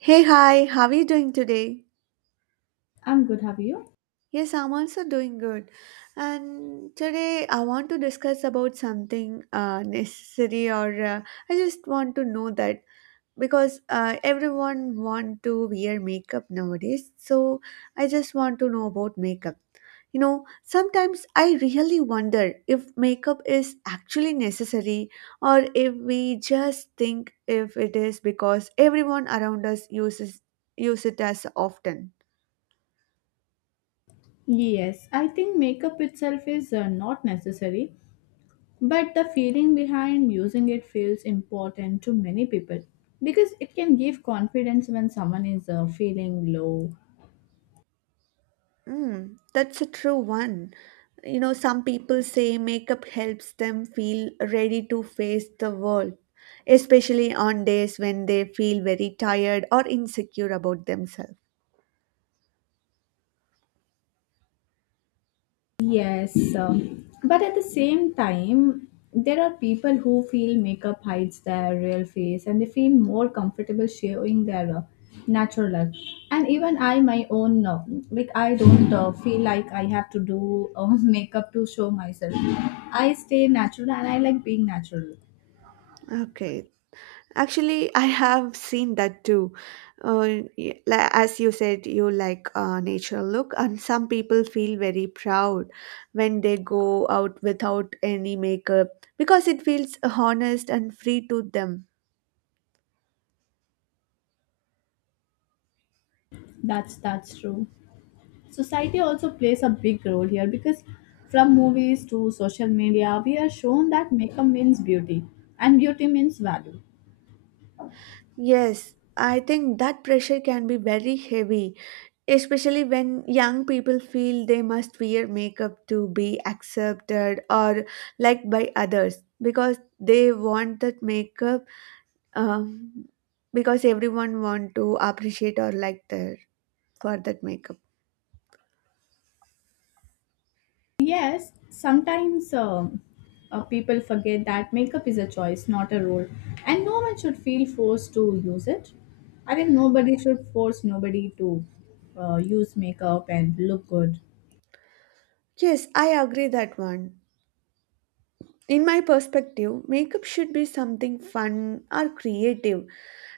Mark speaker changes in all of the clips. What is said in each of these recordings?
Speaker 1: Hey, hi, how are you doing today?
Speaker 2: I'm good, have you?
Speaker 1: Yes, I'm also doing good. And today I want to discuss about something necessary or I just want to know that because everyone want to wear makeup nowadays. So I just want to know about makeup. You know, sometimes I really wonder if makeup is actually necessary or if we just think if it is because everyone around us uses use it as often.
Speaker 2: Yes, I think makeup itself is not necessary, but the feeling behind using it feels important to many people because it can give confidence when someone is feeling low.
Speaker 1: Mm, that's a true one. You know, some people say makeup helps them feel ready to face the world, especially on days when they feel very tired or insecure about themselves.
Speaker 2: Yes, but at the same time, there are people who feel makeup hides their real face and they feel more comfortable showing their natural look. And even I, my own, like I don't feel like I have to do makeup to show myself. I stay natural and I like being natural.
Speaker 1: Okay. Actually, I have seen that too. As you said, you like natural look, and some people feel very proud when they go out without any makeup because it feels honest and free to them.
Speaker 2: That's true. Society also plays a big role here because from movies to social media, we are shown that makeup means beauty and beauty means value.
Speaker 1: Yes, I think that pressure can be very heavy, especially when young people feel they must wear makeup to be accepted or liked by others because they want that makeup, um, because everyone want to appreciate or like their for that makeup.
Speaker 2: Yes, sometimes people forget that makeup is a choice, not a role, and no one should feel forced to use it. I think nobody should force nobody to use makeup and look good.
Speaker 1: Yes, I agree that one. In my perspective, makeup should be something fun or creative,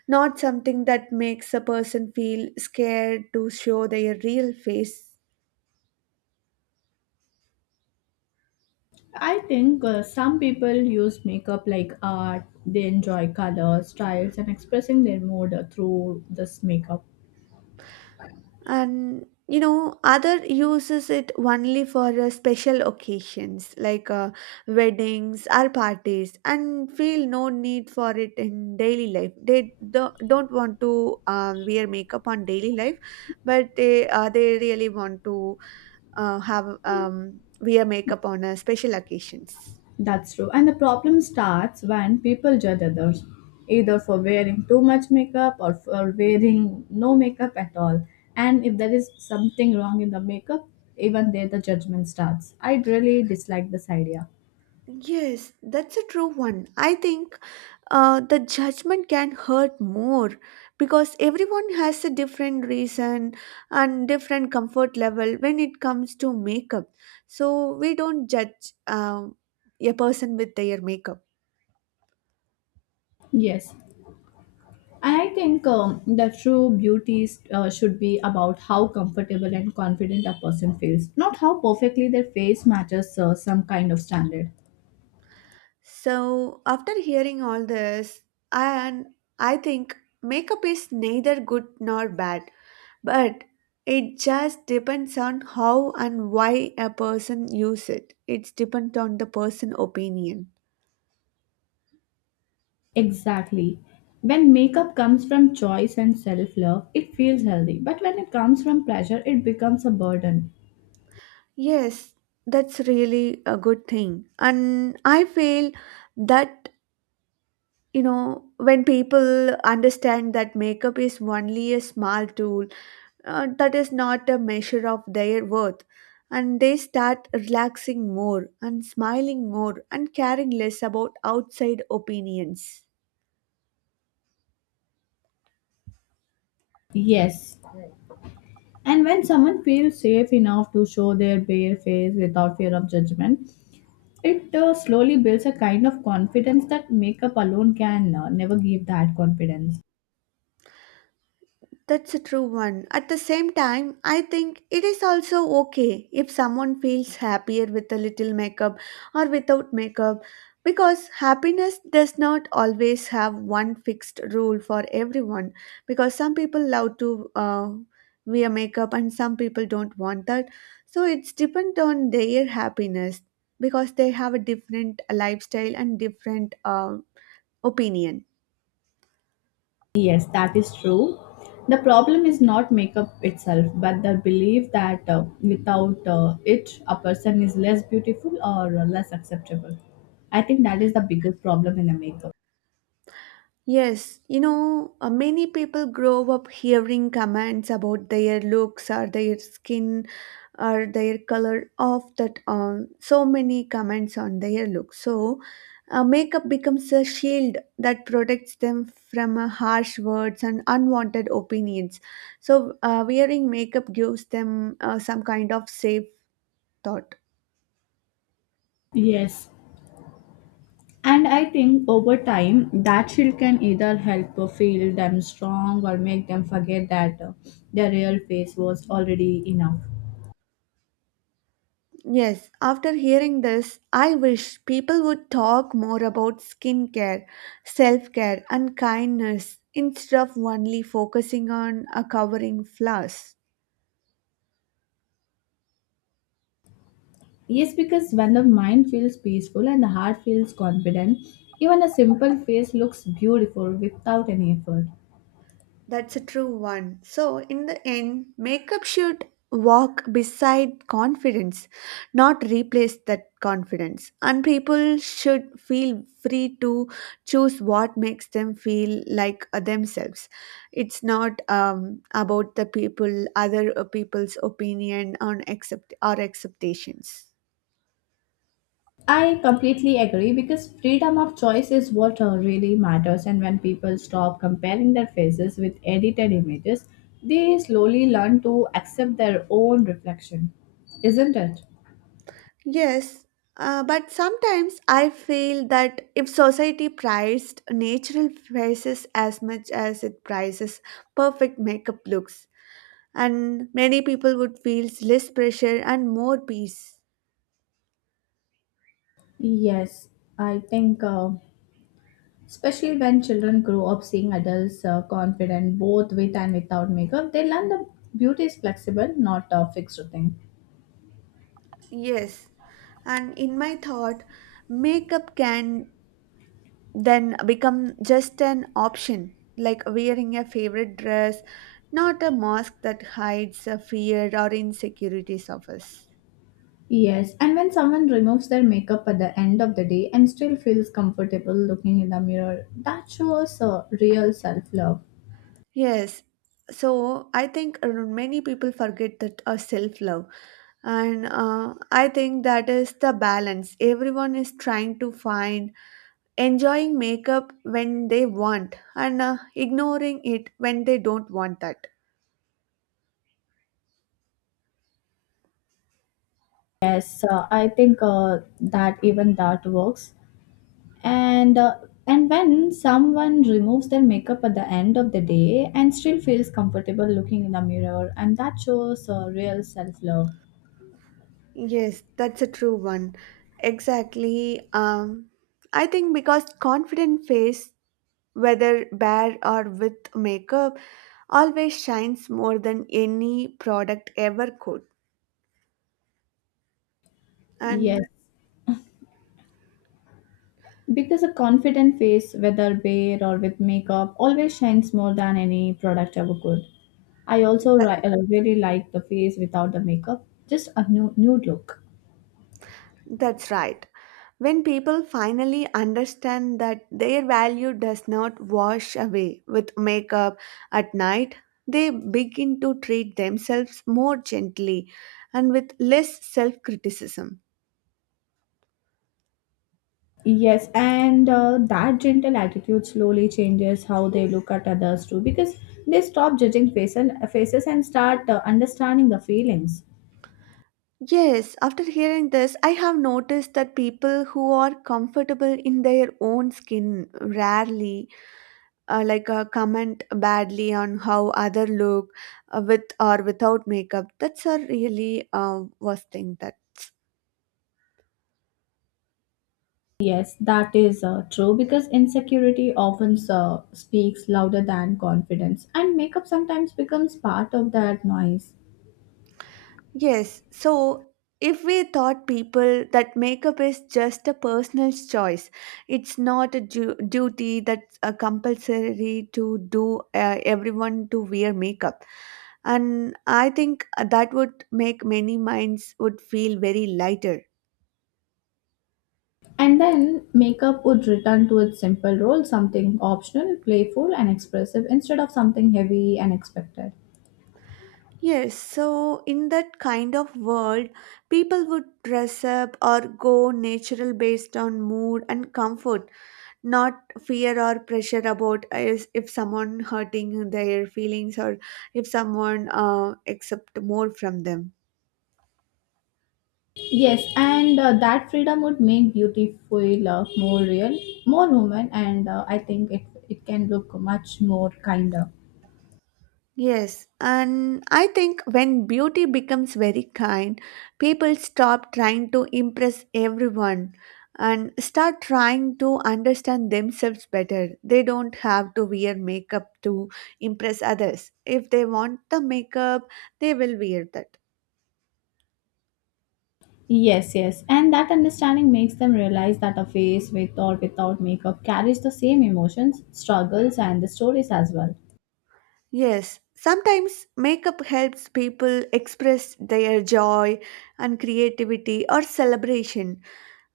Speaker 1: not something that makes a person feel scared to show their real face.
Speaker 2: I think some people use makeup like art, they enjoy colors, styles, and expressing their mood through this makeup.
Speaker 1: And you know, other uses it only for special occasions like weddings or parties, and feel no need for it in daily life. They don't want to wear makeup on daily life, but they really want to have wear makeup on special occasions.
Speaker 2: That's true. And the problem starts when people judge others, either for wearing too much makeup or for wearing no makeup at all. And if there is something wrong in the makeup, even there the judgment starts. I really dislike this idea.
Speaker 1: Yes, that's a true one. I think the judgment can hurt more because everyone has a different reason and different comfort level when it comes to makeup. So we don't judge a person with their makeup.
Speaker 2: Yes. I think the true beauty is, should be about how comfortable and confident a person feels, not how perfectly their face matches some kind of standard.
Speaker 1: So after hearing all this, and I think makeup is neither good nor bad, but it just depends on how and why a person use it. It's depends on the person opinion.
Speaker 2: Exactly. When makeup comes from choice and self love, it feels healthy. But when it comes from pressure, it becomes a burden.
Speaker 1: Yes, that's really a good thing, and I feel that you know when people understand that makeup is only a small tool, that is not a measure of their worth, and they start relaxing more and smiling more and caring less about outside opinions.
Speaker 2: Yes. And when someone feels safe enough to show their bare face without fear of judgment, it slowly builds a kind of confidence that makeup alone can never give that confidence.
Speaker 1: That's a true one. At the same time, I think it is also okay if someone feels happier with a little makeup or without makeup because happiness does not always have one fixed rule for everyone because some people love to wear makeup and some people don't want that. So it's depend on their happiness because they have a different lifestyle and different opinion.
Speaker 2: Yes, that is true. The problem is not makeup itself, but the belief that without it, a person is less beautiful or less acceptable. I think that is the biggest problem in the makeup.
Speaker 1: Yes, you know, many people grow up hearing comments about their looks or their skin or their color of that on so many comments on their looks. So, makeup becomes a shield that protects them from harsh words and unwanted opinions. So, wearing makeup gives them some kind of safe thought.
Speaker 2: Yes. And I think over time, that shield can either help feel them strong or make them forget that their real face was already enough.
Speaker 1: Yes, after hearing this, I wish people would talk more about skincare, self care, and kindness instead of only focusing on covering flaws.
Speaker 2: Yes, because when the mind feels peaceful and the heart feels confident, even a simple face looks beautiful without any effort.
Speaker 1: That's a true one. So, in the end, makeup should walk beside confidence, not replace that confidence. And people should feel free to choose what makes them feel like themselves. It's not about the people, other people's opinion on accept or acceptations.
Speaker 2: I completely agree because freedom of choice is what really matters, and when people stop comparing their faces with edited images, they slowly learn to accept their own reflection, isn't it?
Speaker 1: Yes, but sometimes I feel that if society prized natural faces as much as it prizes perfect makeup looks, and many people would feel less pressure and more peace.
Speaker 2: Yes, I think especially when children grow up seeing adults confident both with and without makeup, they learn that beauty is flexible, not a fixed thing.
Speaker 1: Yes, and in my thought, makeup can then become just an option, like wearing a favorite dress, not a mask that hides a fear or insecurities of us.
Speaker 2: Yes, and when someone removes their makeup at the end of the day and still feels comfortable looking in the mirror, that shows real self love.
Speaker 1: Yes. So I think many people forget that self love, and I think that is the balance everyone is trying to find, enjoying makeup when they want and ignoring it when they don't want that.
Speaker 2: Yes, I think that even that works. And uh, and when someone removes their makeup at the end of the day and still feels comfortable looking in the mirror, and that shows real self love.
Speaker 1: Yes, that's a true one. Exactly. I think because confident face, whether bare or with makeup, always shines more than any product ever could,
Speaker 2: Yes,
Speaker 1: and
Speaker 2: because a confident face, whether bare or with makeup, always shines more than any product ever could. I also
Speaker 1: that.
Speaker 2: really like the face without the makeup, just a new nude look.
Speaker 1: That's right. When people finally understand that their value does not wash away with makeup at night, they begin to treat themselves more gently and with less self criticism.
Speaker 2: Yes, and that gentle attitude slowly changes how they look at others too, because they stop faces and start understanding the feelings.
Speaker 1: Yes, after hearing this, I have noticed that people who are comfortable in their own skin rarely comment badly on how other look with or without makeup. That's a really worst thing that.
Speaker 2: Yes, that is true because insecurity often speaks louder than confidence, and makeup sometimes becomes part of that noise.
Speaker 1: Yes, so if we thought people that makeup is just a personal choice, it's not a duty that's a compulsory to do everyone to wear makeup. And I think that would make many minds would feel very lighter.
Speaker 2: And then makeup would return to its simple role, something optional, playful, and expressive instead of something heavy and expected.
Speaker 1: Yes, so in that kind of world, people would dress up or go natural based on mood and comfort, not fear or pressure about is if someone hurting their feelings or if someone accept more from them.
Speaker 2: Yes, and that freedom would make beauty feel more real, more human, and I think it can look much more kinder.
Speaker 1: Yes, and I think when beauty becomes very kind, people stop trying to impress everyone and start trying to understand themselves better. They don't have to wear makeup to impress others. If they want the makeup, they will wear that.
Speaker 2: Yes, yes. And that understanding makes them realize that a face with or without makeup carries the same emotions, struggles, and the stories as well.
Speaker 1: Yes, sometimes makeup helps people express their joy and creativity or celebration,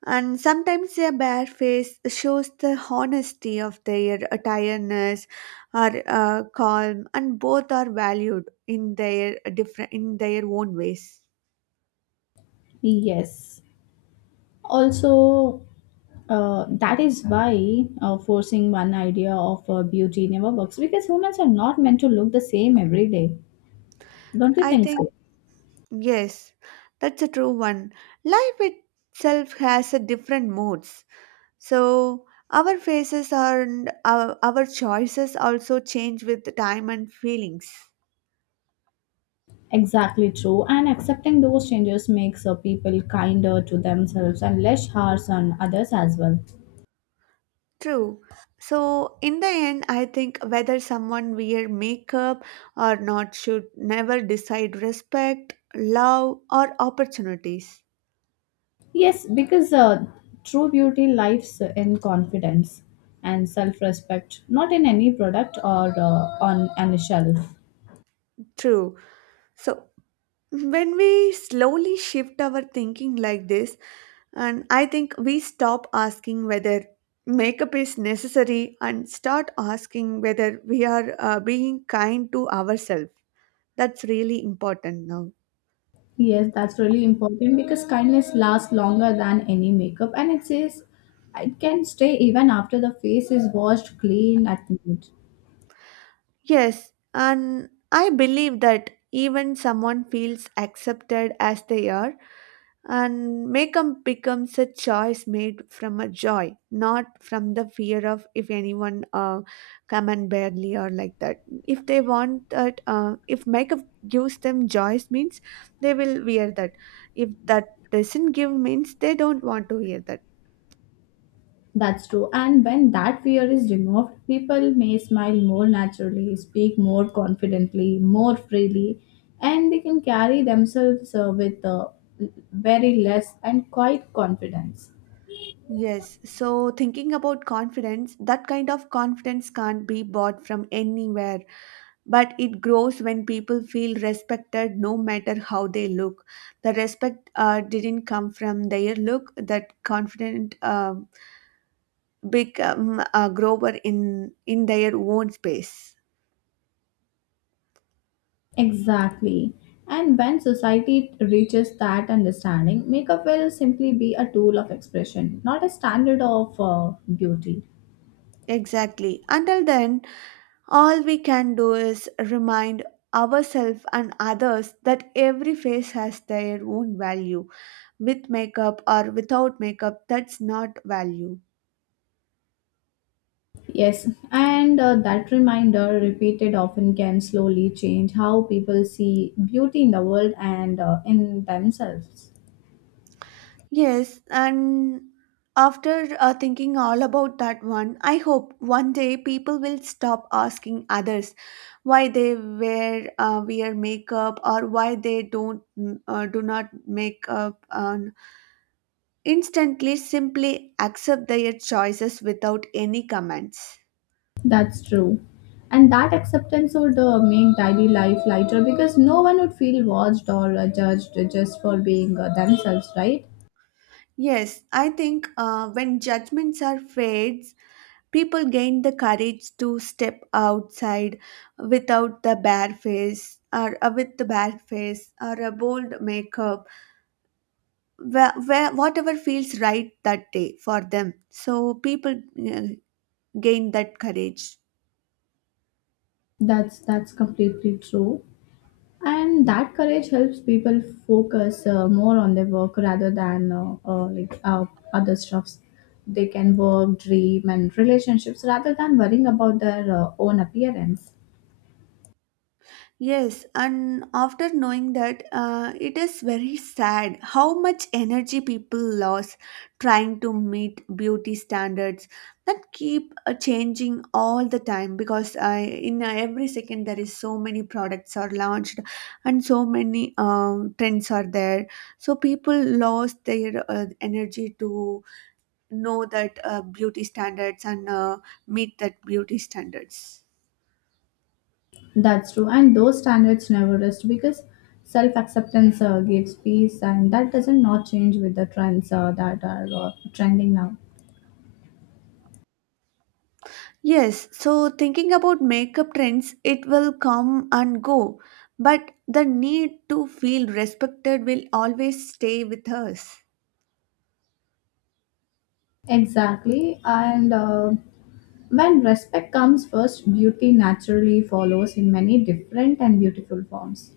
Speaker 1: and sometimes their bare face shows the honesty of their tiredness or calm, and both are valued in their different in their own ways.
Speaker 2: Yes. Also, that is why forcing one idea of beauty never works because humans are not meant to look the same every day. Don't you
Speaker 1: I
Speaker 2: think so?
Speaker 1: think yes, that's a true one. Life itself has a different moods. So our faces are, and our choices also change with time and feelings.
Speaker 2: Exactly true. And accepting those changes makes people kinder to themselves and less harsh on others as well.
Speaker 1: True. So in the end, I think whether someone wear makeup or not should never decide respect, love, or opportunities.
Speaker 2: Yes, because true beauty lives in confidence and self respect, not in any product or on any shelf.
Speaker 1: True. So when we slowly shift our thinking like this, and I think we stop asking whether makeup is necessary and start asking whether we are being kind to ourselves. That's really important now.
Speaker 2: Yes, that's really important because kindness lasts longer than any makeup and it says it can stay even after the face is washed clean at night.
Speaker 1: Yes, and I believe that even someone feels accepted as they are and makeup becomes a choice made from a joy, not from the fear of if anyone come and barely or like that. If they want that, if makeup gives them joys means they will wear that. If that doesn't give means they don't want to wear that.
Speaker 2: That's true. And when that fear is removed, people may smile more naturally, speak more confidently, more freely, and they can carry themselves with very less and quite confidence.
Speaker 1: Yes, so thinking about confidence, that kind of confidence can't be bought from anywhere, but it grows when people feel respected no matter how they look. The respect didn't come from their look. That confident, become a grower in their own space.
Speaker 2: Exactly. And when society reaches that understanding, makeup will simply be a tool of expression, not a standard of beauty.
Speaker 1: Exactly. Until then, all we can do is remind ourselves and others that every face has their own value, with makeup or without makeup. That's not value.
Speaker 2: Yes, and that reminder, repeated often, can slowly change how people see beauty in the world and in themselves.
Speaker 1: Yes, and after thinking all about that one, I hope one day people will stop asking others why they wear makeup or why they don't mm, do not make up. And instantly, simply accept their choices without any comments.
Speaker 2: That's true. And that acceptance would make daily life lighter because no one would feel watched or judged just for being themselves, right?
Speaker 1: Yes, I think when judgments are fair, people gain the courage to step outside without the bare face or with the bare face or a bold makeup, whatever feels right that day for them. So people uh, gained that courage.
Speaker 2: That's completely true. And that courage helps people focus more on their work rather than like other stuffs. They can work, dream and relationships rather than worrying about their own appearance.
Speaker 1: Yes, and after knowing that, it is very sad how much energy people lose trying to meet beauty standards that keep changing all the time because in every second there is so many products are launched and so many trends are there. So people lost their energy to know that beauty standards and meet that beauty standards.
Speaker 2: That's true, and those standards never rest because self-acceptance gives peace and that doesn't not change with the trends that are trending now.
Speaker 1: Yes, so thinking about makeup trends, it will come and go, but the need to feel respected will always stay with us.
Speaker 2: Exactly, and when respect comes first, beauty naturally follows in many different and beautiful forms.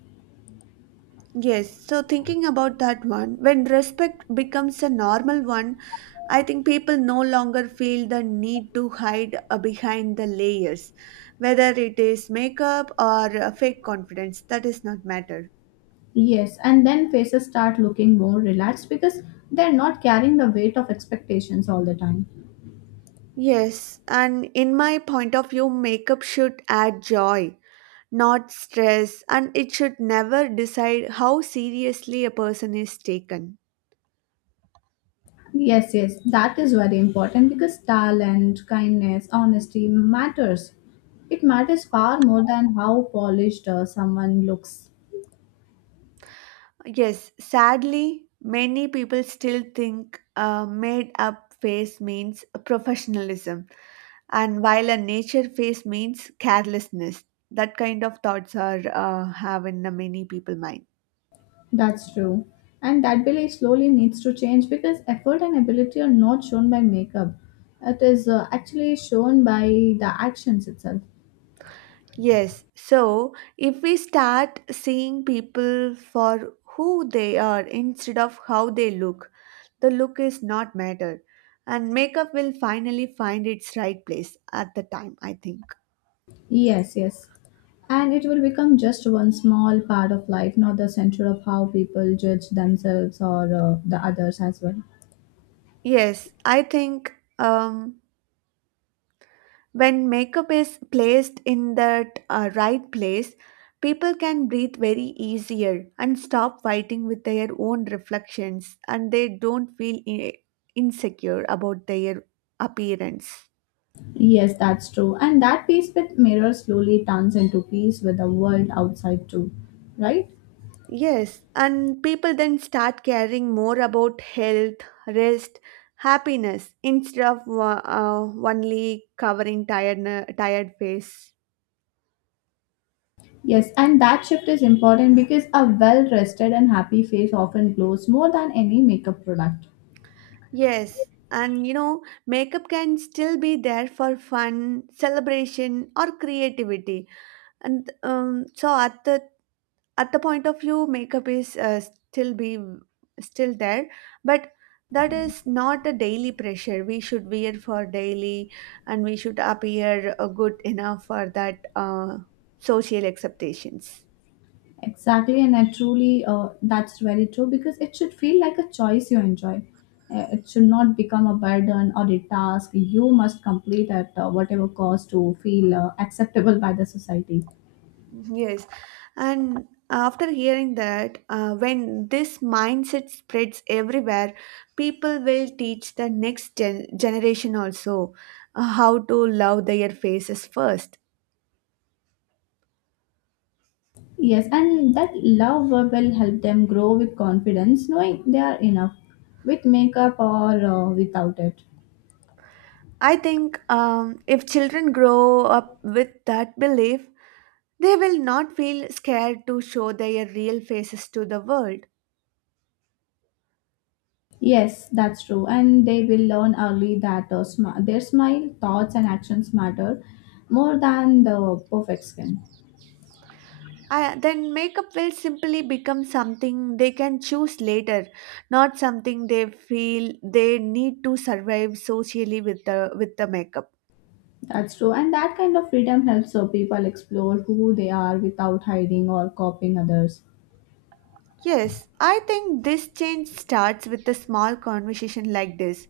Speaker 1: Yes, so thinking about that one, when respect becomes a normal one, I think people no longer feel the need to hide behind the layers, whether it is makeup or fake confidence. That is not matter.
Speaker 2: Yes, and then faces start looking more relaxed because they're not carrying the weight of expectations all the time.
Speaker 1: Yes, and in my point of view, makeup should add joy, not stress, and it should never decide how seriously a person is taken.
Speaker 2: Yes, yes, that is very important because talent, kindness, honesty matters. It matters far more than how polished someone looks.
Speaker 1: Yes, sadly, many people still think a made up face means professionalism, and while a nature face means carelessness. That kind of thoughts are have in many people mind.
Speaker 2: That's true. And that belief slowly needs to change because effort and ability are not shown by makeup. It is actually shown by the actions itself.
Speaker 1: Yes, so if we start seeing people for who they are instead of how they look, the look is not matter, and makeup will finally find its right place at the time, I think.
Speaker 2: Yes, yes. And it will become just one small part of life, not the center of how people judge themselves or the others as well.
Speaker 1: Yes, I think um, when makeup is placed in that right place, people can breathe very easier and stop fighting with their own reflections, and they don't feel insecure about their appearance.
Speaker 2: Yes, that's true. And that peace with mirror slowly turns into peace with the world outside too, right?
Speaker 1: Yes, and people then start caring more about health, rest, happiness instead of only covering tired face.
Speaker 2: Yes, and that shift is important because a well rested and happy face often glows more than any makeup product.
Speaker 1: Yes, and you know, makeup can still be there for fun, celebration, or creativity. And so at the point of view, makeup is still be still there, but that is not a daily pressure. We should wear for daily, and we should appear good enough for that social acceptations.
Speaker 2: Exactly, and I truly that's very true because it should feel like a choice you enjoy. It should not become a burden or a task you must complete at whatever cost to feel acceptable by the society.
Speaker 1: Yes, and after hearing that, when this mindset spreads everywhere, people will teach the next generation also how to love their faces first.
Speaker 2: Yes, and that love will help them grow with confidence, knowing they are enough, with makeup or without it.
Speaker 1: I think if children grow up with that belief, they will not feel scared to show their real faces to the world.
Speaker 2: Yes, that's true, and they will learn early that their smile, thoughts, and actions matter more than the perfect skin.
Speaker 1: I, then makeup will simply become something they can choose later, not something they feel they need to survive socially with the makeup.
Speaker 2: That's true. And that kind of freedom helps so people explore who they are without hiding or copying others.
Speaker 1: Yes, I think this change starts with a small conversation like this,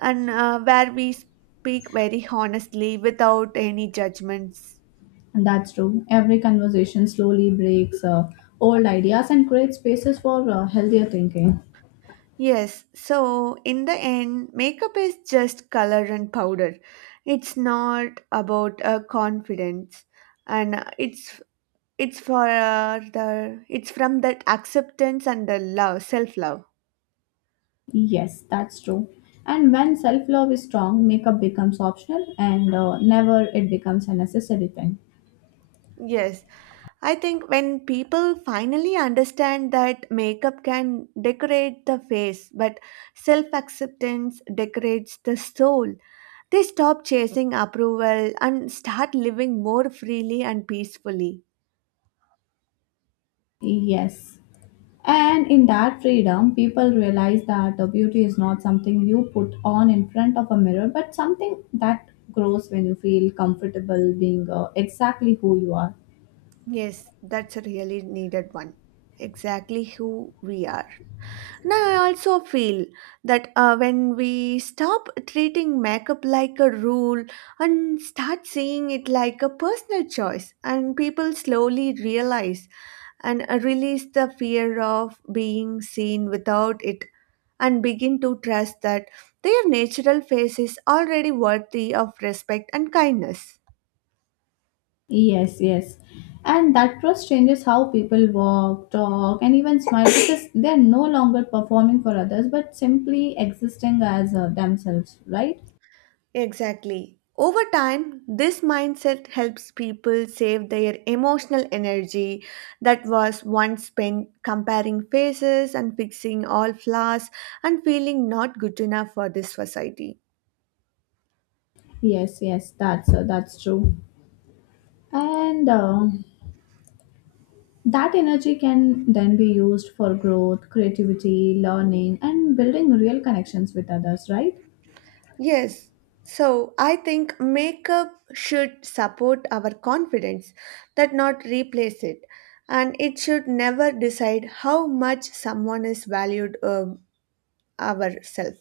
Speaker 1: and where we speak very honestly without any judgments.
Speaker 2: And that's true. Every conversation slowly breaks old ideas and creates spaces for healthier thinking.
Speaker 1: Yes, so in the end, makeup is just color and powder. It's not about confidence and it's for the it's from that acceptance and the love, self-love.
Speaker 2: Yes, that's true. And when self love is strong, makeup becomes optional and never it becomes a necessary thing.
Speaker 1: Yes, I think when people finally understand that makeup can decorate the face, but self acceptance decorates the soul, they stop chasing approval and start living more freely and peacefully.
Speaker 2: Yes. And in that freedom, people realize that the beauty is not something you put on in front of a mirror, but something that grows when you feel comfortable being exactly who you are.
Speaker 1: Yes, that's a really needed one. Exactly who we are. Now, I also feel that when we stop treating makeup like a rule and start seeing it like a personal choice, and people slowly realize and release the fear of being seen without it and begin to trust that their natural face is already worthy of respect and kindness.
Speaker 2: Yes, yes. And that trust changes how people walk, talk, and even smile because they're no longer performing for others but simply existing as themselves, right?
Speaker 1: Exactly. Over time, this mindset helps people save their emotional energy that was once spent comparing faces and fixing all flaws and feeling not good enough for this society.
Speaker 2: Yes, yes, that's true. And That energy can then be used for growth, creativity, learning, and building real connections with others, right?
Speaker 1: Yes. So, I think makeup should support our confidence, that not replace it. And it should never decide how much someone is valued ourself.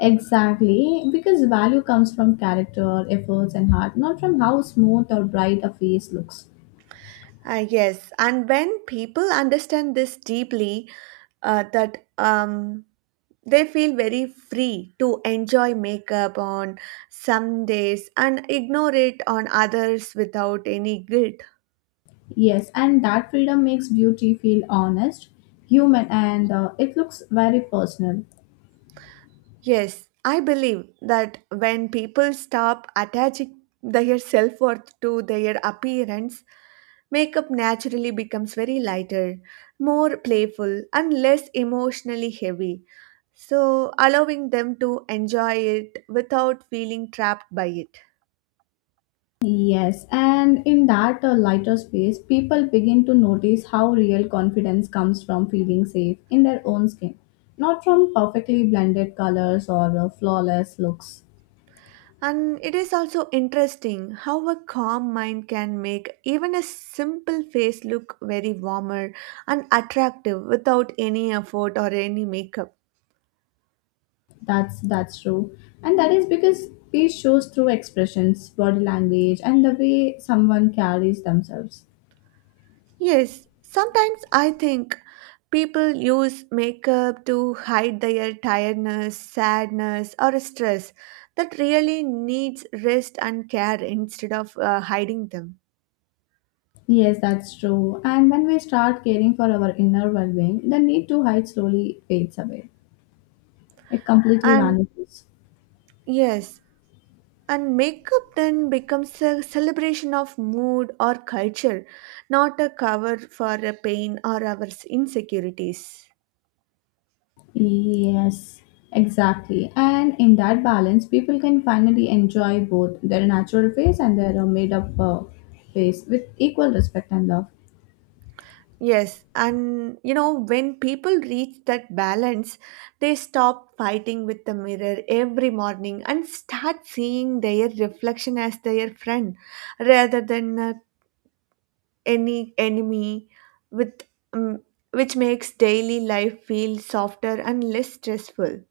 Speaker 2: Exactly, because value comes from character, efforts, and heart, not from how smooth or bright a face looks.
Speaker 1: Yes, and when people understand this deeply, that they feel very free to enjoy makeup on some days and ignore it on others without any guilt.
Speaker 2: Yes, and that freedom makes beauty feel honest, human, and it looks very personal.
Speaker 1: Yes, I believe that when people stop attaching their self worth to their appearance, makeup naturally becomes very lighter, more playful, and less emotionally heavy, so allowing them to enjoy it without feeling trapped by it.
Speaker 2: Yes, and in that lighter space, people begin to notice how real confidence comes from feeling safe in their own skin, not from perfectly blended colors or flawless looks.
Speaker 1: And it is also interesting how a calm mind can make even a simple face look very warmer and attractive without any effort or any makeup.
Speaker 2: That's true, and that is because peace shows through expressions, body language, and the way someone carries themselves.
Speaker 1: Yes, sometimes I think people use makeup to hide their tiredness, sadness, or stress that really needs rest and care instead of hiding them.
Speaker 2: Yes, that's true. And when we start caring for our inner well-being, the need to hide slowly fades away. It completely
Speaker 1: And
Speaker 2: vanishes.
Speaker 1: yes, and makeup then becomes a celebration of mood or culture, not a cover for a pain or our insecurities.
Speaker 2: Yes, exactly. And in that balance, people can finally enjoy both their natural face and their made up face with equal respect and love.
Speaker 1: Yes, and you know, when people reach that balance, they stop fighting with the mirror every morning and start seeing their reflection as their friend rather than any enemy with um, which makes daily life feel softer and less stressful.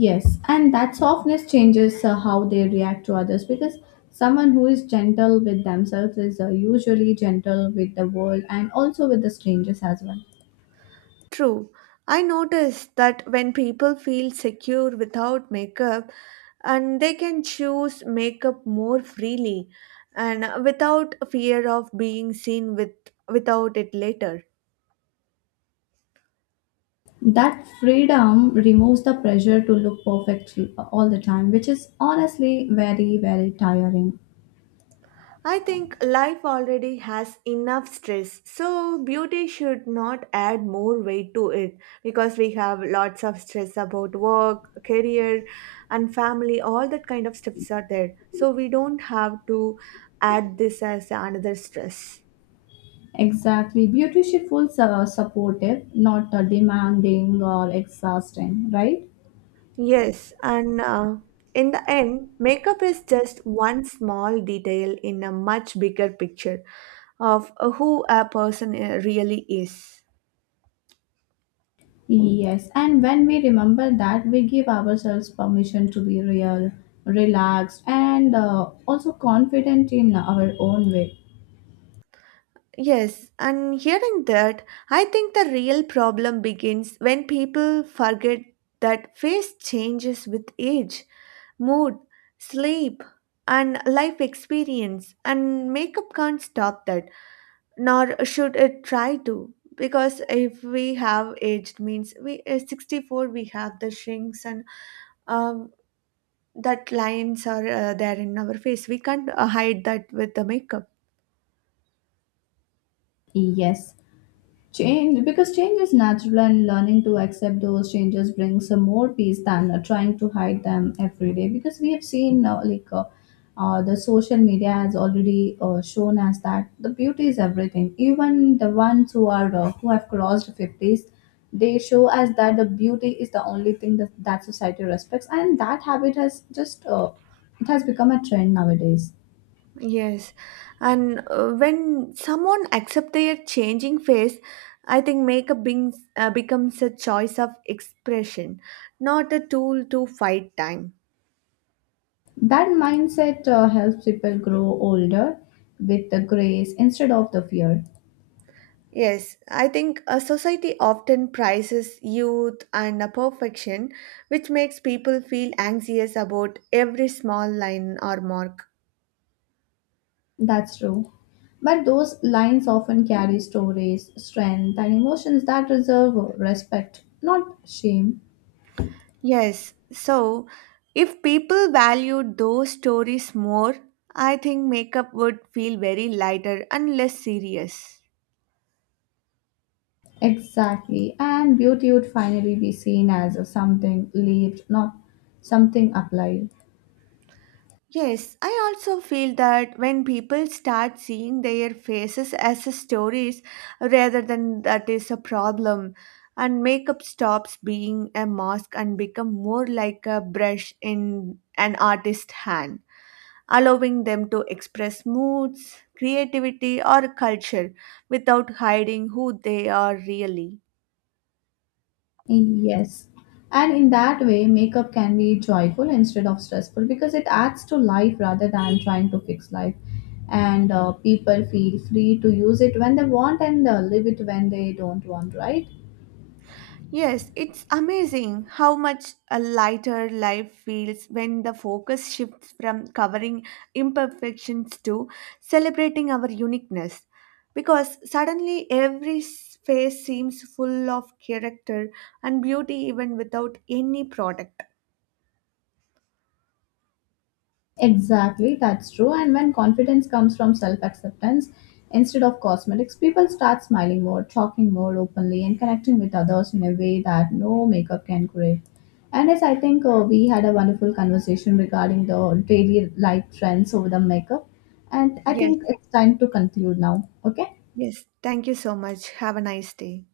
Speaker 2: Yes, and that softness changes how they react to others because someone who is gentle with themselves is usually gentle with the world and also with the strangers as well.
Speaker 1: True. I noticed that when people feel secure without makeup and they can choose makeup more freely and without fear of being seen with without it later.
Speaker 2: That freedom removes the pressure to look perfect all the time, which is honestly very, very tiring.
Speaker 1: I think life already has enough stress, so beauty should not add more weight to it because we have lots of stress about work, career, and family, all that kind of stuffs are there. So we don't have to add this as another stress.
Speaker 2: Exactly. Beauty should feel supportive, not demanding or exhausting, right?
Speaker 1: Yes, and in the end, makeup is just one small detail in a much bigger picture of who a person really is.
Speaker 2: Yes. And when we remember that, we give ourselves permission to be real, relaxed, and also confident in our own way.
Speaker 1: Yes, and hearing that, I think the real problem begins when people forget that face changes with age, mood, sleep, and life experience, and makeup can't stop that, nor should it try to. Because if we have aged means we 64 we have the shrinks and um, that lines are there in our face. We can't hide that with the makeup.
Speaker 2: Yes. Change, because change is natural and learning to accept those changes brings more peace than trying to hide them every day. Because we have seen the social media has already shown us that the beauty is everything. Even the ones who are who have crossed fifties, they show us that the beauty is the only thing that society respects, and that habit has just it has become a trend nowadays.
Speaker 1: Yes, and when someone accept their changing face, I think makeup becomes a choice of expression, not a tool to fight time.
Speaker 2: That mindset helps people grow older with the grace instead of the fear.
Speaker 1: Yes, I think a society often prizes youth and a perfection, which makes people feel anxious about every small line or mark.
Speaker 2: That's true. But those lines often carry stories, strength, and emotions that deserve respect, not shame.
Speaker 1: Yes, so if people valued those stories more, I think makeup would feel very lighter and less serious.
Speaker 2: Exactly. And beauty would finally be seen as something lived, not something applied.
Speaker 1: Yes, I also feel that when people start seeing their faces as a stories rather than that is a problem, and makeup stops being a mask and become more like a brush in an artist's hand, allowing them to express moods, creativity, or culture without hiding who they are really.
Speaker 2: Yes. And in that way, makeup can be joyful instead of stressful because it adds to life rather than trying to fix life. And people feel free to use it when they want and leave it when they don't want, right?
Speaker 1: Yes, it's amazing how much a lighter life feels when the focus shifts from covering imperfections to celebrating our uniqueness. Because suddenly every space seems full of character and beauty, even without any product.
Speaker 2: Exactly, that's true. And when confidence comes from self acceptance instead of cosmetics, people start smiling more, talking more openly, and connecting with others in a way that no makeup can create. And as I think we had a wonderful conversation regarding the daily life trends over the makeup, and I
Speaker 1: Yes,
Speaker 2: think it's time to conclude now. Okay.
Speaker 1: yes. Thank you so much. Have a nice day.